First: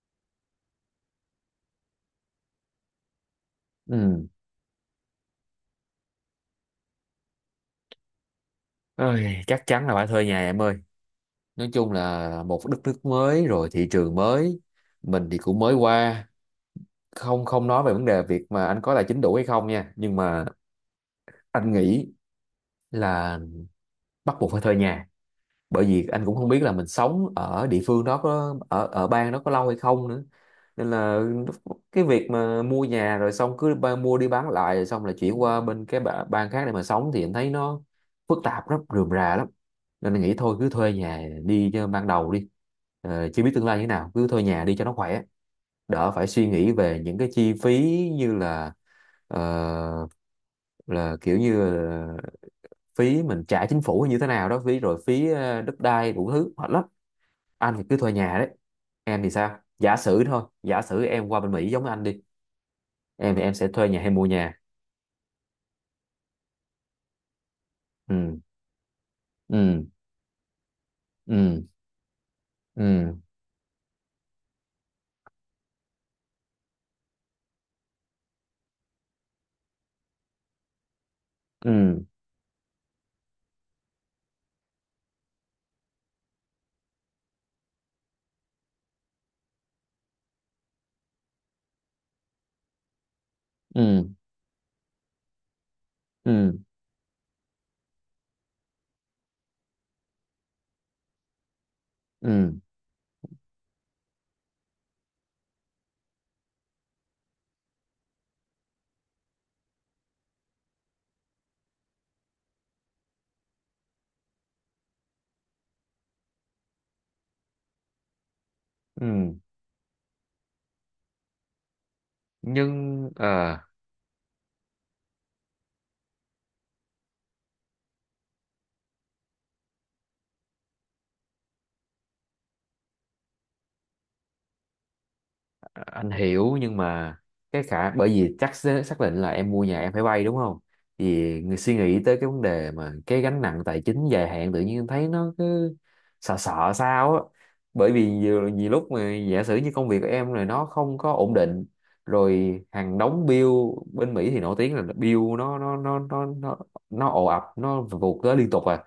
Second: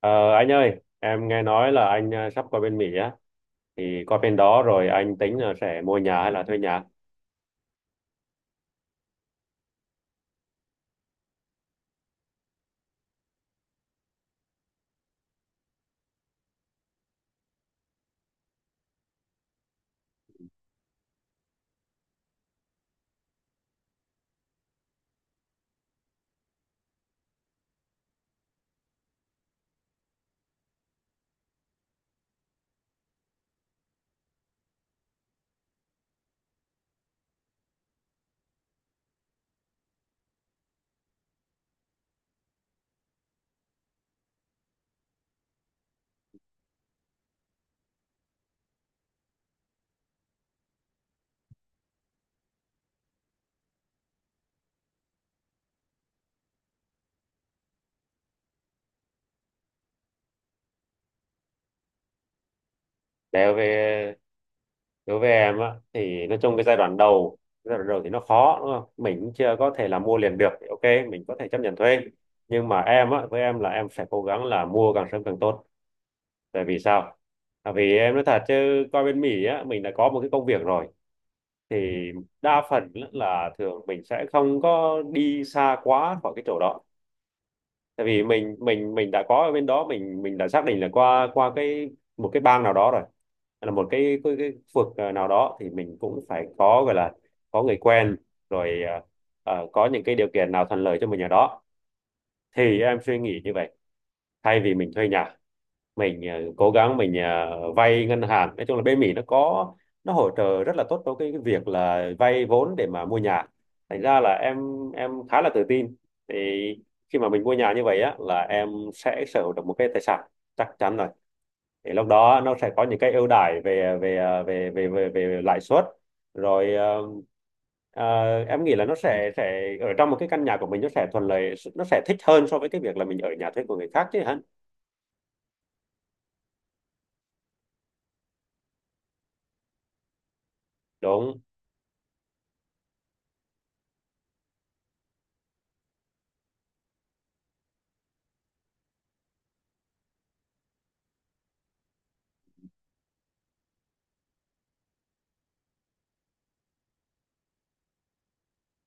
Ờ, anh ơi, em nghe nói là anh sắp qua bên Mỹ á, thì qua Ừ. bên đó rồi anh tính là sẽ mua nhà hay là thuê nhà. Ôi, chắc chắn là phải thuê nhà em ơi. Nói chung là một đất nước mới rồi thị trường mới, mình thì cũng mới qua, không không nói về vấn đề việc mà anh có tài chính đủ hay không nha, nhưng mà anh nghĩ là bắt buộc phải thuê nhà. Bởi vì anh cũng không biết là mình sống ở địa phương đó có ở ở bang đó có lâu hay không nữa, nên là cái việc mà mua nhà rồi xong mua đi bán lại rồi xong là chuyển qua bên bang khác để mà sống thì anh thấy nó phức tạp lắm, rườm rà lắm. Nên anh nghĩ thôi cứ thuê nhà đi cho ban đầu đi. Chưa biết tương lai như thế nào, cứ thuê nhà đi cho nó khỏe, đỡ phải suy nghĩ về những cái chi phí như là, ờ, là kiểu như phí mình trả chính phủ như thế nào đó, phí rồi phí đất đai, đủ thứ hết lắm. Anh thì cứ thuê nhà đấy. Em thì sao? Giả sử thôi, giả sử em qua bên Mỹ giống anh đi, em thì Đối em với sẽ thuê nhà hay mua nhà? đối với em á, thì nói chung cái giai đoạn đầu thì nó Ừ. khó đúng không? Mình cũng chưa có Ừ. thể là mua liền được, thì ok, mình có thể chấp Ừ. nhận thuê. Nhưng mà em Ừ. á, với em là em sẽ cố gắng là mua càng sớm càng tốt. Tại vì sao? Tại vì em nói thật chứ qua bên Mỹ á, mình đã có một cái công việc rồi. Thì Ừ. đa phần là thường mình sẽ không có đi xa quá khỏi cái chỗ đó, tại vì mình đã có ở bên đó, mình đã xác định là qua qua cái một cái bang nào đó rồi. Hay là một Ừ. cái khu vực nào đó thì mình cũng Ừ. phải Ừ. có gọi là có người quen rồi, có những cái điều kiện nào thuận lợi cho mình ở đó. Ừ. Thì em suy nghĩ như vậy, thay vì mình thuê nhà mình cố gắng mình vay ngân hàng. Nói chung là bên Mỹ nó có nó hỗ trợ rất là tốt cho cái việc là vay vốn để mà mua nhà. Thành ra là em khá là tự tin, thì khi mà mình mua nhà như vậy á là em sẽ Ừ. sở hữu được một cái tài sản, chắc chắn rồi. Thì lúc đó nó sẽ có những nhưng cái ưu ờ, đãi về về ờ, về về về, về lãi suất. Rồi, em nghĩ là nó sẽ ở trong một cái căn nhà của mình, nó sẽ thuận lợi, nó sẽ thích hơn so với cái việc là mình ở nhà thuê của người khác chứ hả. anh hiểu, nhưng mà cái khả, bởi vì chắc sẽ xác định là em mua nhà em phải vay đúng không, thì Đúng, người suy nghĩ tới cái vấn đề mà cái gánh nặng tài chính dài hạn tự nhiên em thấy nó cứ sợ sợ sao á. Bởi vì nhiều, nhiều lúc mà giả sử như công việc của em này nó không có ổn định, rồi hàng đống bill. Bên Mỹ thì nổi tiếng là bill nó ồ ạt, nó vụt tới liên tục à.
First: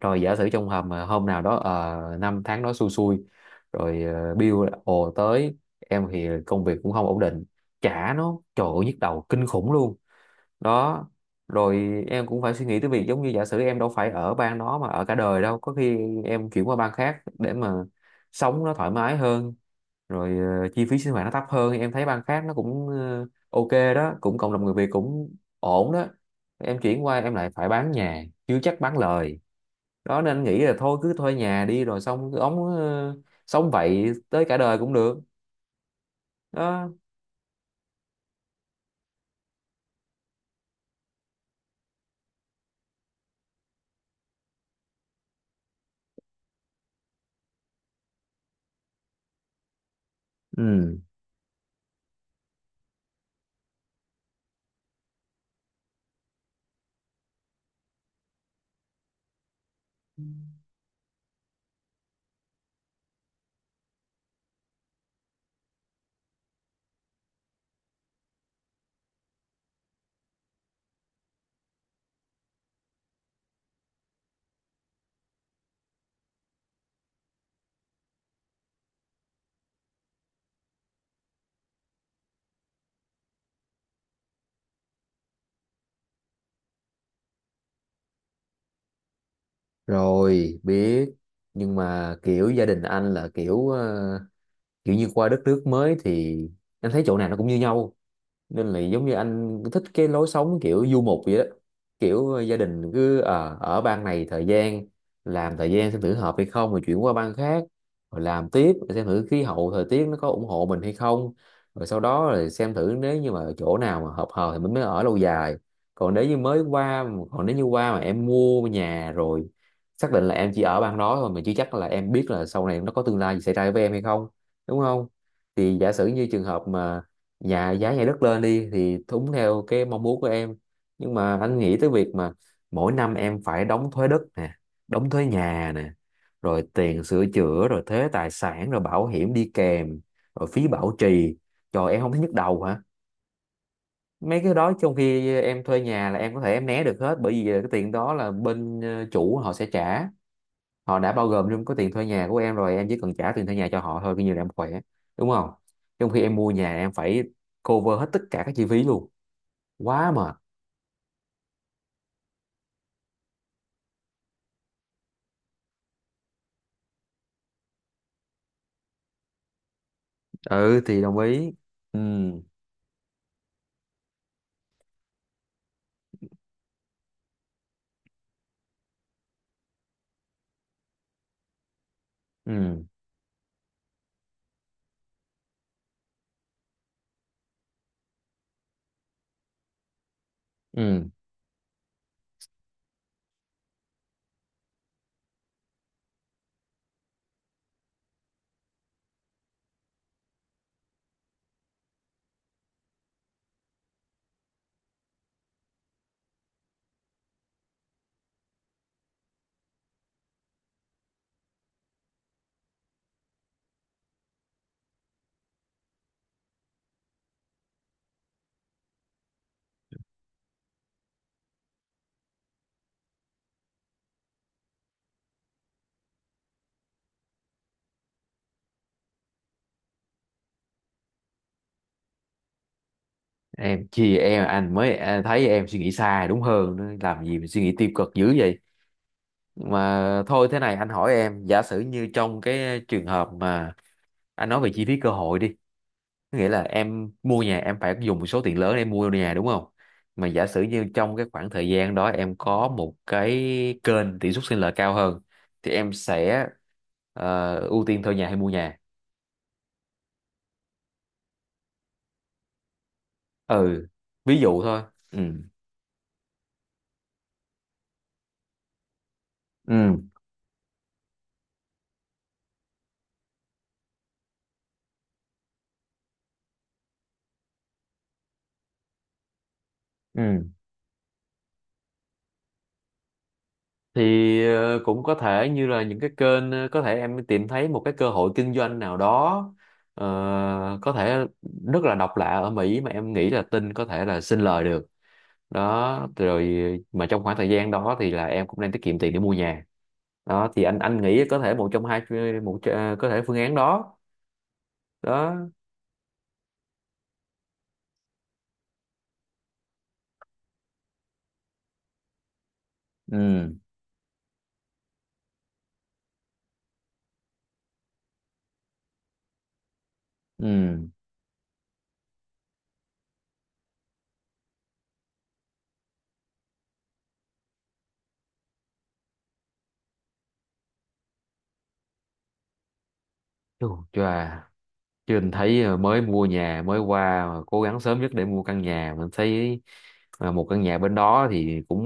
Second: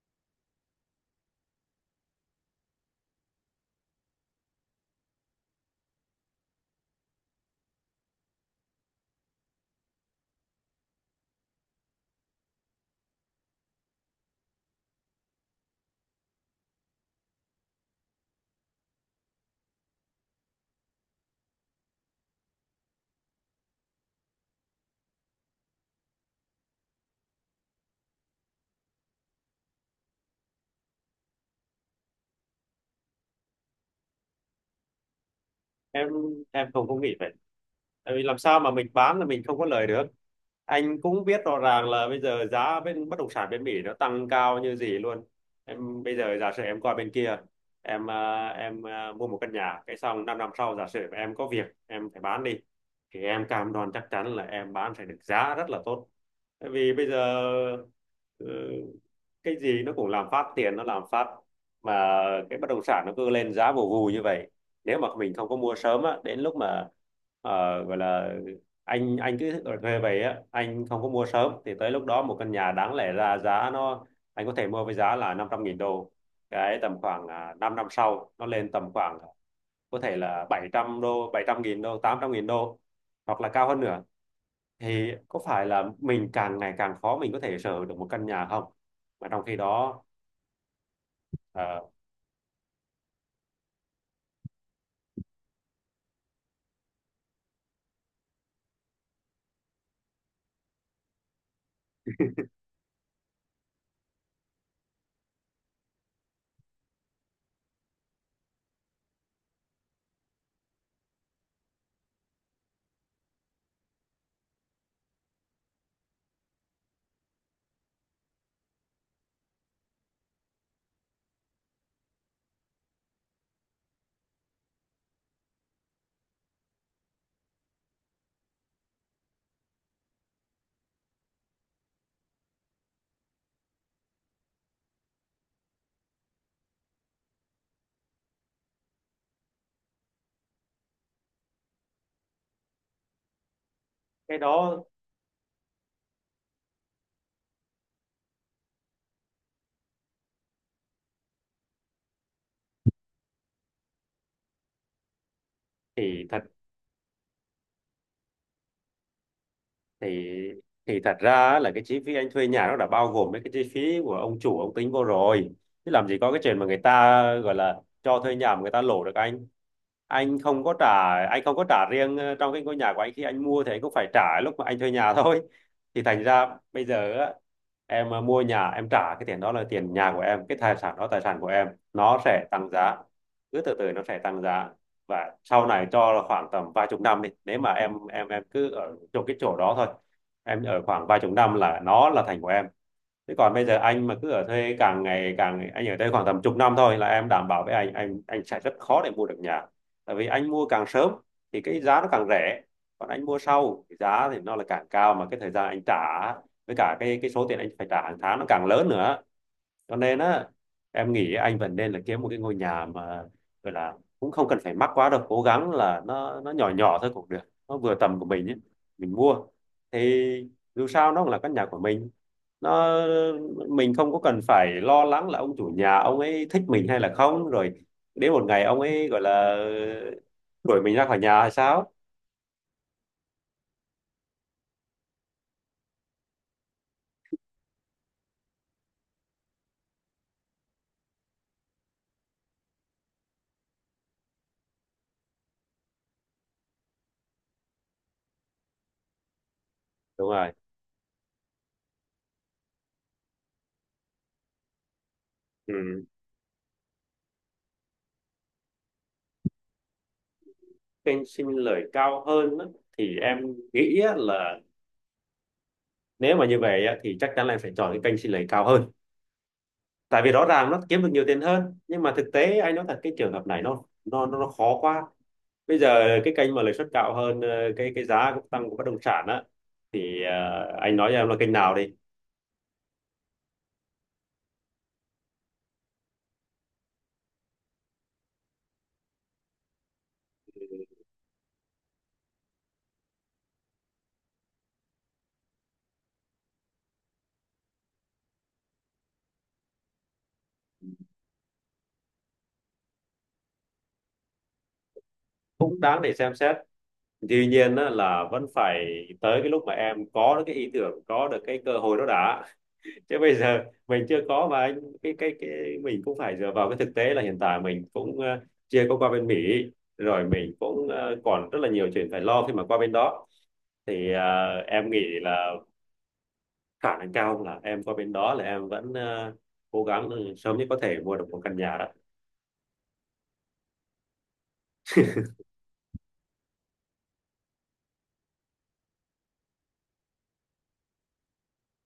Rồi giả sử trong hầm mà hôm nào đó, năm tháng đó xui xui, rồi bill ồ tới, em thì công việc cũng không ổn định, trả nó trời ơi nhức đầu kinh khủng luôn. Đó. Rồi em cũng phải suy nghĩ tới việc giống như giả sử em đâu phải ở bang đó mà ở cả đời đâu, có khi em chuyển qua bang khác để mà sống nó thoải mái hơn, rồi chi phí sinh hoạt nó thấp hơn, em thấy bang khác nó cũng ok đó, cũng cộng đồng người Việt cũng ổn đó. Em chuyển qua em lại phải bán nhà, chưa chắc bán lời. Đó nên anh nghĩ là thôi cứ thuê nhà đi rồi xong cứ sống vậy tới cả đời cũng được. em em không Đó. có nghĩ vậy. Tại vì làm sao mà mình bán là mình không có lời được. Anh cũng biết rõ ràng là bây giờ giá bên bất động sản bên Mỹ nó tăng cao như gì luôn. Em bây giờ giả sử em qua bên kia, em à, mua một căn nhà cái xong 5 năm năm sau giả Ừ. sử em có việc em phải bán đi, thì em cam đoan chắc chắn là em bán phải được giá rất là tốt. Tại vì bây giờ, ờ, cái gì nó cũng làm phát tiền nó làm phát, mà cái bất động sản nó cứ lên giá vù vù như vậy. Nếu mà mình không có mua sớm á, đến lúc mà ờ, gọi là anh cứ ở thuê về á, anh không có mua sớm thì tới lúc đó một căn nhà đáng lẽ ra giá nó anh có thể mua với giá là 500.000 đô, cái tầm khoảng à, 5 năm sau nó lên tầm khoảng à, có thể là 700 đô 700.000 đô 800.000 đô hoặc là cao hơn nữa. Thì có phải là mình càng ngày càng khó mình có thể sở hữu được một căn nhà không? Mà trong khi đó, Rồi biết, nhưng ờ, mà kiểu gia đình anh là kiểu, kiểu như qua đất nước mới thì anh thấy chỗ nào nó cũng như nhau, nên là giống như anh thích cái lối sống kiểu du mục vậy đó. Kiểu gia đình cứ ở bang này thời gian, làm thời gian xem thử hợp hay không rồi chuyển qua bang khác, rồi làm tiếp, rồi xem thử khí hậu thời tiết nó có ủng hộ mình hay không, rồi sau đó rồi xem thử nếu như mà chỗ nào mà hợp hợp thì mình mới ở lâu dài. còn nếu như mới qua Còn nếu như qua mà em mua nhà rồi, xác định là em chỉ ở bang đó thôi, mình chưa chắc là em biết là sau này nó có tương lai gì xảy ra với em hay không, đúng không? Thì giả sử như trường hợp mà dạ giá nhà đất lên đi thì đúng theo cái mong muốn của em, nhưng mà anh nghĩ tới việc mà mỗi năm em phải đóng thuế đất nè, đóng thuế nhà nè, rồi tiền sửa chữa, rồi thuế tài sản, rồi bảo hiểm đi kèm, rồi phí bảo trì. Trời, em không thấy nhức đầu hả? cái Mấy cái đó đó trong khi em thuê nhà là em có thể em né được hết, bởi vì cái tiền đó là bên chủ họ sẽ trả, họ đã bao gồm trong cái tiền thuê nhà của em rồi, em chỉ cần trả tiền thuê nhà cho họ thôi, coi như là em khỏe, đúng không? Trong khi thì em thật mua nhà em phải cover hết tất cả các chi phí luôn, quá thì mệt. thì thật ra là cái chi phí anh thuê nhà nó đã bao gồm mấy cái chi phí của ông chủ ông tính vô rồi, chứ làm gì có cái chuyện mà người ta gọi là cho thuê nhà mà người ta lỗ được. Anh không có Ừ trả, thì đồng anh ý. không có trả Ừ. riêng trong cái ngôi nhà của anh khi anh mua thì anh cũng phải trả lúc mà anh thuê nhà thôi. Thì thành ra bây giờ á, em mua nhà em trả cái tiền đó là tiền nhà của em, cái tài sản đó tài sản của em, nó sẽ tăng Ừ. giá, cứ từ từ nó sẽ tăng giá. Và sau này cho là khoảng tầm vài chục năm đi, nếu mà em cứ ở trong cái chỗ đó thôi, em ở khoảng Ừ. vài chục năm là nó là thành của em. Thế còn bây giờ anh mà cứ ở thuê càng ngày càng anh ở đây khoảng tầm chục năm thôi là em đảm bảo với anh, anh sẽ rất khó để mua được nhà. Tại vì anh mua càng sớm thì cái giá nó càng rẻ, còn anh mua sau thì giá thì nó là càng cao, mà cái thời gian anh trả với cả cái số tiền anh phải trả hàng tháng nó càng lớn nữa. Cho nên á, em nghĩ anh vẫn nên là kiếm một cái ngôi nhà mà gọi là cũng không cần phải mắc quá đâu, cố gắng là nó nhỏ nhỏ thôi cũng được, nó vừa tầm của mình ấy. Mình mua thì dù sao nó cũng là căn nhà của mình, nó mình không có cần phải lo lắng là ông chủ nhà ông ấy thích mình hay là không, rồi đến một ngày ông ấy gọi là đuổi mình ra khỏi nhà hay sao. Em chia, em anh mới à, thấy em suy nghĩ xa đúng hơn nữa. Làm gì mà suy nghĩ tiêu cực dữ vậy? Mà thôi thế này, anh hỏi em giả sử như trong cái trường hợp mà anh nói về chi phí cơ hội đi, nghĩa là em mua nhà em phải dùng một số tiền lớn để em mua nhà đúng không? Mà Đúng giả rồi. sử như trong cái khoảng thời gian đó em có một cái kênh tỷ suất sinh lời cao hơn thì em Ừ. sẽ ưu tiên thuê nhà hay mua nhà? Kênh xin lời cao hơn á, thì em Ừ, nghĩ á ví là dụ thôi. Ừ. nếu mà như vậy á, thì chắc chắn là em phải chọn cái kênh xin lời cao hơn. Ừ. Tại vì rõ ràng nó kiếm được nhiều tiền hơn, nhưng mà thực tế anh nói thật cái trường hợp này nó khó quá. Bây giờ cái kênh mà lợi suất cao hơn, cái giá cũng tăng của bất động sản á, thì Ừ. anh nói cho em là kênh nào đi Thì cũng có thể như là những cái kênh, có thể em tìm thấy một cái cơ hội kinh doanh nào đó, ờ, có thể rất là độc lạ ở Mỹ mà em nghĩ là tin có thể là sinh lời được. Đó rồi, mà trong khoảng thời gian đó thì là em cũng đang tiết kiệm tiền để mua nhà. Đó thì anh nghĩ có thể một trong hai, có thể phương án đó. Đó. cũng đáng để xem xét. Tuy nhiên á, là vẫn phải tới cái lúc mà em có được cái ý tưởng, có được cái cơ hội đó đã chứ bây Ừ. giờ mình chưa có mà anh cái mình cũng phải dựa vào cái thực tế là hiện tại mình cũng chưa có qua bên Mỹ. Rồi mình cũng Ừ. Còn rất là nhiều chuyện phải lo khi mà qua bên đó. Thì à, em nghĩ là khả năng cao là em qua bên đó là em vẫn à, cố gắng sớm nhất có thể mua được một căn nhà đó. Chù, chà. Chứ anh thấy mới mua nhà mới qua mà cố gắng sớm nhất để mua căn nhà, mình thấy một căn nhà bên đó thì cũng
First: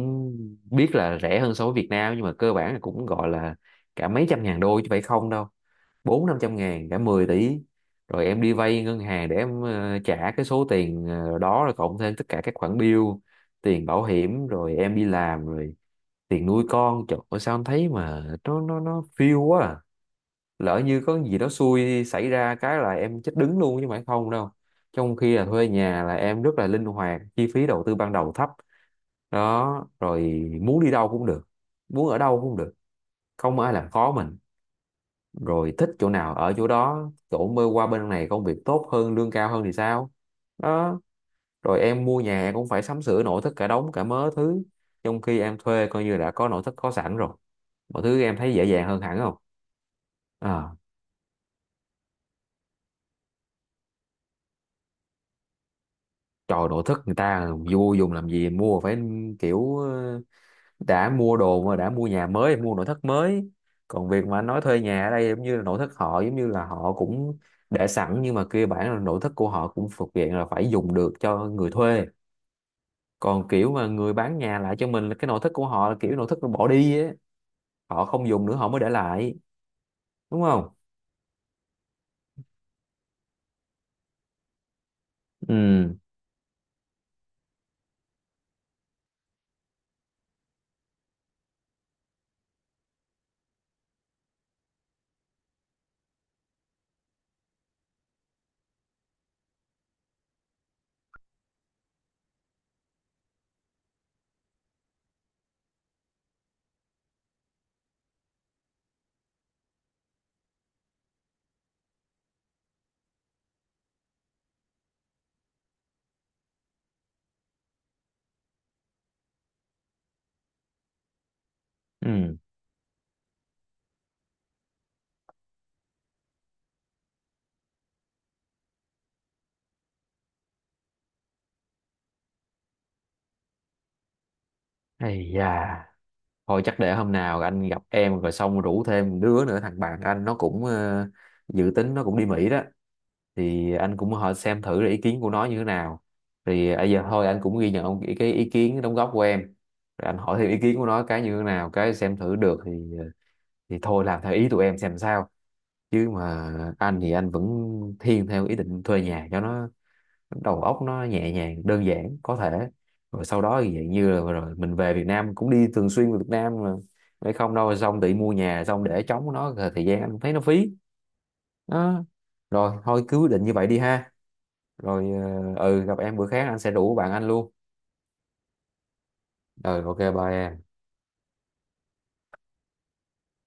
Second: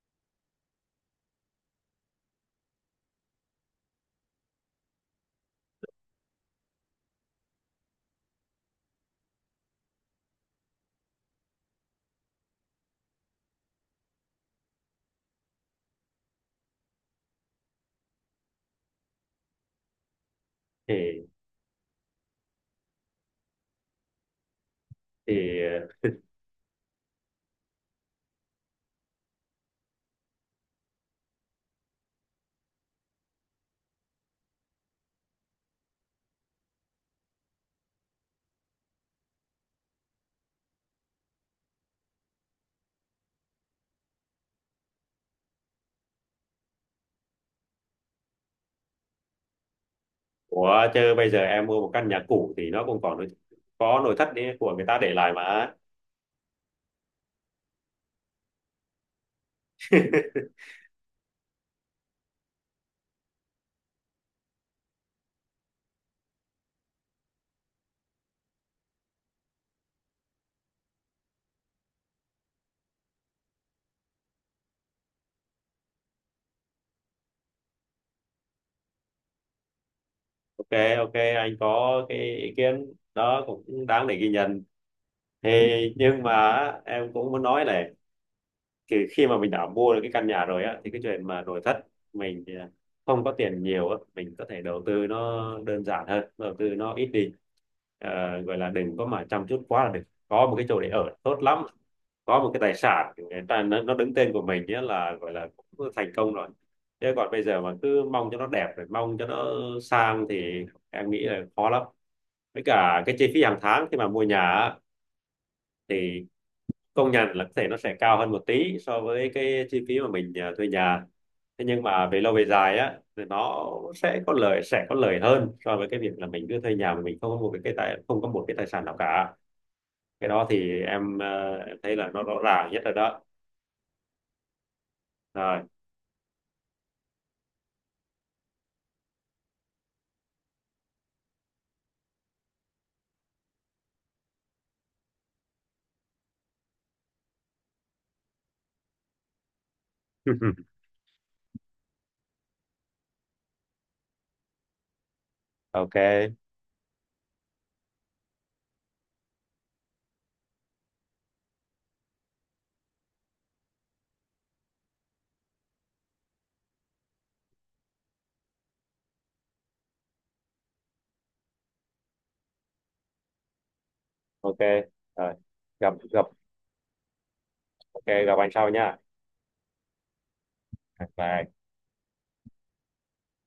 biết là rẻ hơn so với Việt Nam, nhưng mà cơ bản là cũng gọi là cả mấy trăm ngàn đô chứ phải không đâu, bốn năm trăm ngàn, cả 10 tỷ. Rồi em đi vay ngân hàng để em trả cái số tiền đó, rồi cộng thêm tất cả các khoản bill, tiền bảo hiểm, rồi em đi làm, rồi tiền nuôi con. Trời ơi, sao em thấy mà nó phiêu quá à. Lỡ như có thì gì đó xui xảy ra cái là em chết đứng luôn chứ phải không đâu. Trong khi là thuê thì nhà là em rất là linh hoạt, chi phí đầu tư ban đầu thấp. Đó rồi, muốn đi đâu cũng được, muốn ở đâu cũng được, không ai làm khó mình. Rồi thích chỗ nào ở chỗ đó, chỗ mơ qua bên này công việc tốt hơn lương cao hơn thì sao? Đó. Rồi em mua nhà em cũng phải sắm sửa nội thất cả đống cả mớ thứ, trong khi em thuê coi như đã có nội thất có sẵn rồi, mọi thứ em thấy dễ dàng hơn hẳn không? À, của chơi bây giờ em mua một căn nhà cũ thì nó cũng còn có nội thất đấy của người ta để lại mà. trời, nội thất người ta vô dùng làm gì, mua phải kiểu đã mua đồ mà đã mua nhà mới mua nội thất mới. Còn việc mà anh nói thuê nhà ở đây giống như là nội thất họ giống như là họ cũng để sẵn, nhưng mà kia bản là nội thất của họ cũng thuộc diện là phải dùng được cho người thuê. Còn kiểu mà người bán nhà lại cho mình là cái nội thất của họ là kiểu nội thất nó bỏ đi á, họ không dùng nữa họ mới để lại, đúng không? Ok, ok, anh có cái ý kiến đó cũng đáng để ghi nhận. Thì Ừ. nhưng mà em cũng muốn nói là thì khi mà mình đã mua được cái căn nhà rồi á, thì cái chuyện mà nội thất mình thì không có tiền nhiều á, mình có thể đầu tư nó đơn giản hơn, đầu tư nó ít đi. Ờ, gọi là đừng có mà chăm chút quá là được, có một cái chỗ để ở tốt lắm, có một cái tài sản người ta nó đứng tên của mình nhé là gọi là cũng thành công rồi. Thế còn bây giờ mà cứ mong cho nó đẹp rồi mong cho nó sang thì em nghĩ là khó lắm. Với cả cái chi phí hàng tháng khi mà mua nhà á, thì công nhận là có thể nó sẽ cao hơn một tí so với cái chi phí mà mình à, thuê nhà. Thế nhưng mà về lâu Ừ. về dài á thì nó sẽ có lợi, sẽ có lợi hơn so với cái việc là mình cứ thuê nhà mà mình không có một cái tài không có một cái tài sản nào cả. Cái đó thì em, em thấy là nó rõ ràng nhất rồi đó. Ây Rồi. da. Thôi chắc để hôm nào anh gặp em rồi xong rủ thêm đứa nữa, thằng bạn anh nó cũng dự tính nó cũng đi Mỹ đó, thì anh cũng hỏi xem thử là ý kiến của nó như thế nào. Thì bây giờ thôi anh cũng ghi nhận cái ý kiến đóng góp của em, rồi anh hỏi thêm ý kiến của nó cái như thế nào cái xem thử được thì ờ, thì thôi làm theo ý tụi em xem sao. Chứ Ok, mà anh thì anh vẫn thiên theo ý định thuê nhà cho nó đầu óc nó nhẹ nhàng đơn giản có thể. Rồi sau đó thì dạng như là rồi mình về Việt Nam cũng đi thường xuyên về Việt Nam mà, để không đâu xong tự mua nhà xong để trống nó rồi thời gian anh thấy nó phí. Đó. Rồi thôi cứ quyết định như vậy đi ha. ok. Rồi. Rồi. Ừ, gặp gặp em gặp bữa khác anh sẽ rủ bạn anh luôn. ok, gặp anh sau nha. Rồi, ok, bye em. Bye.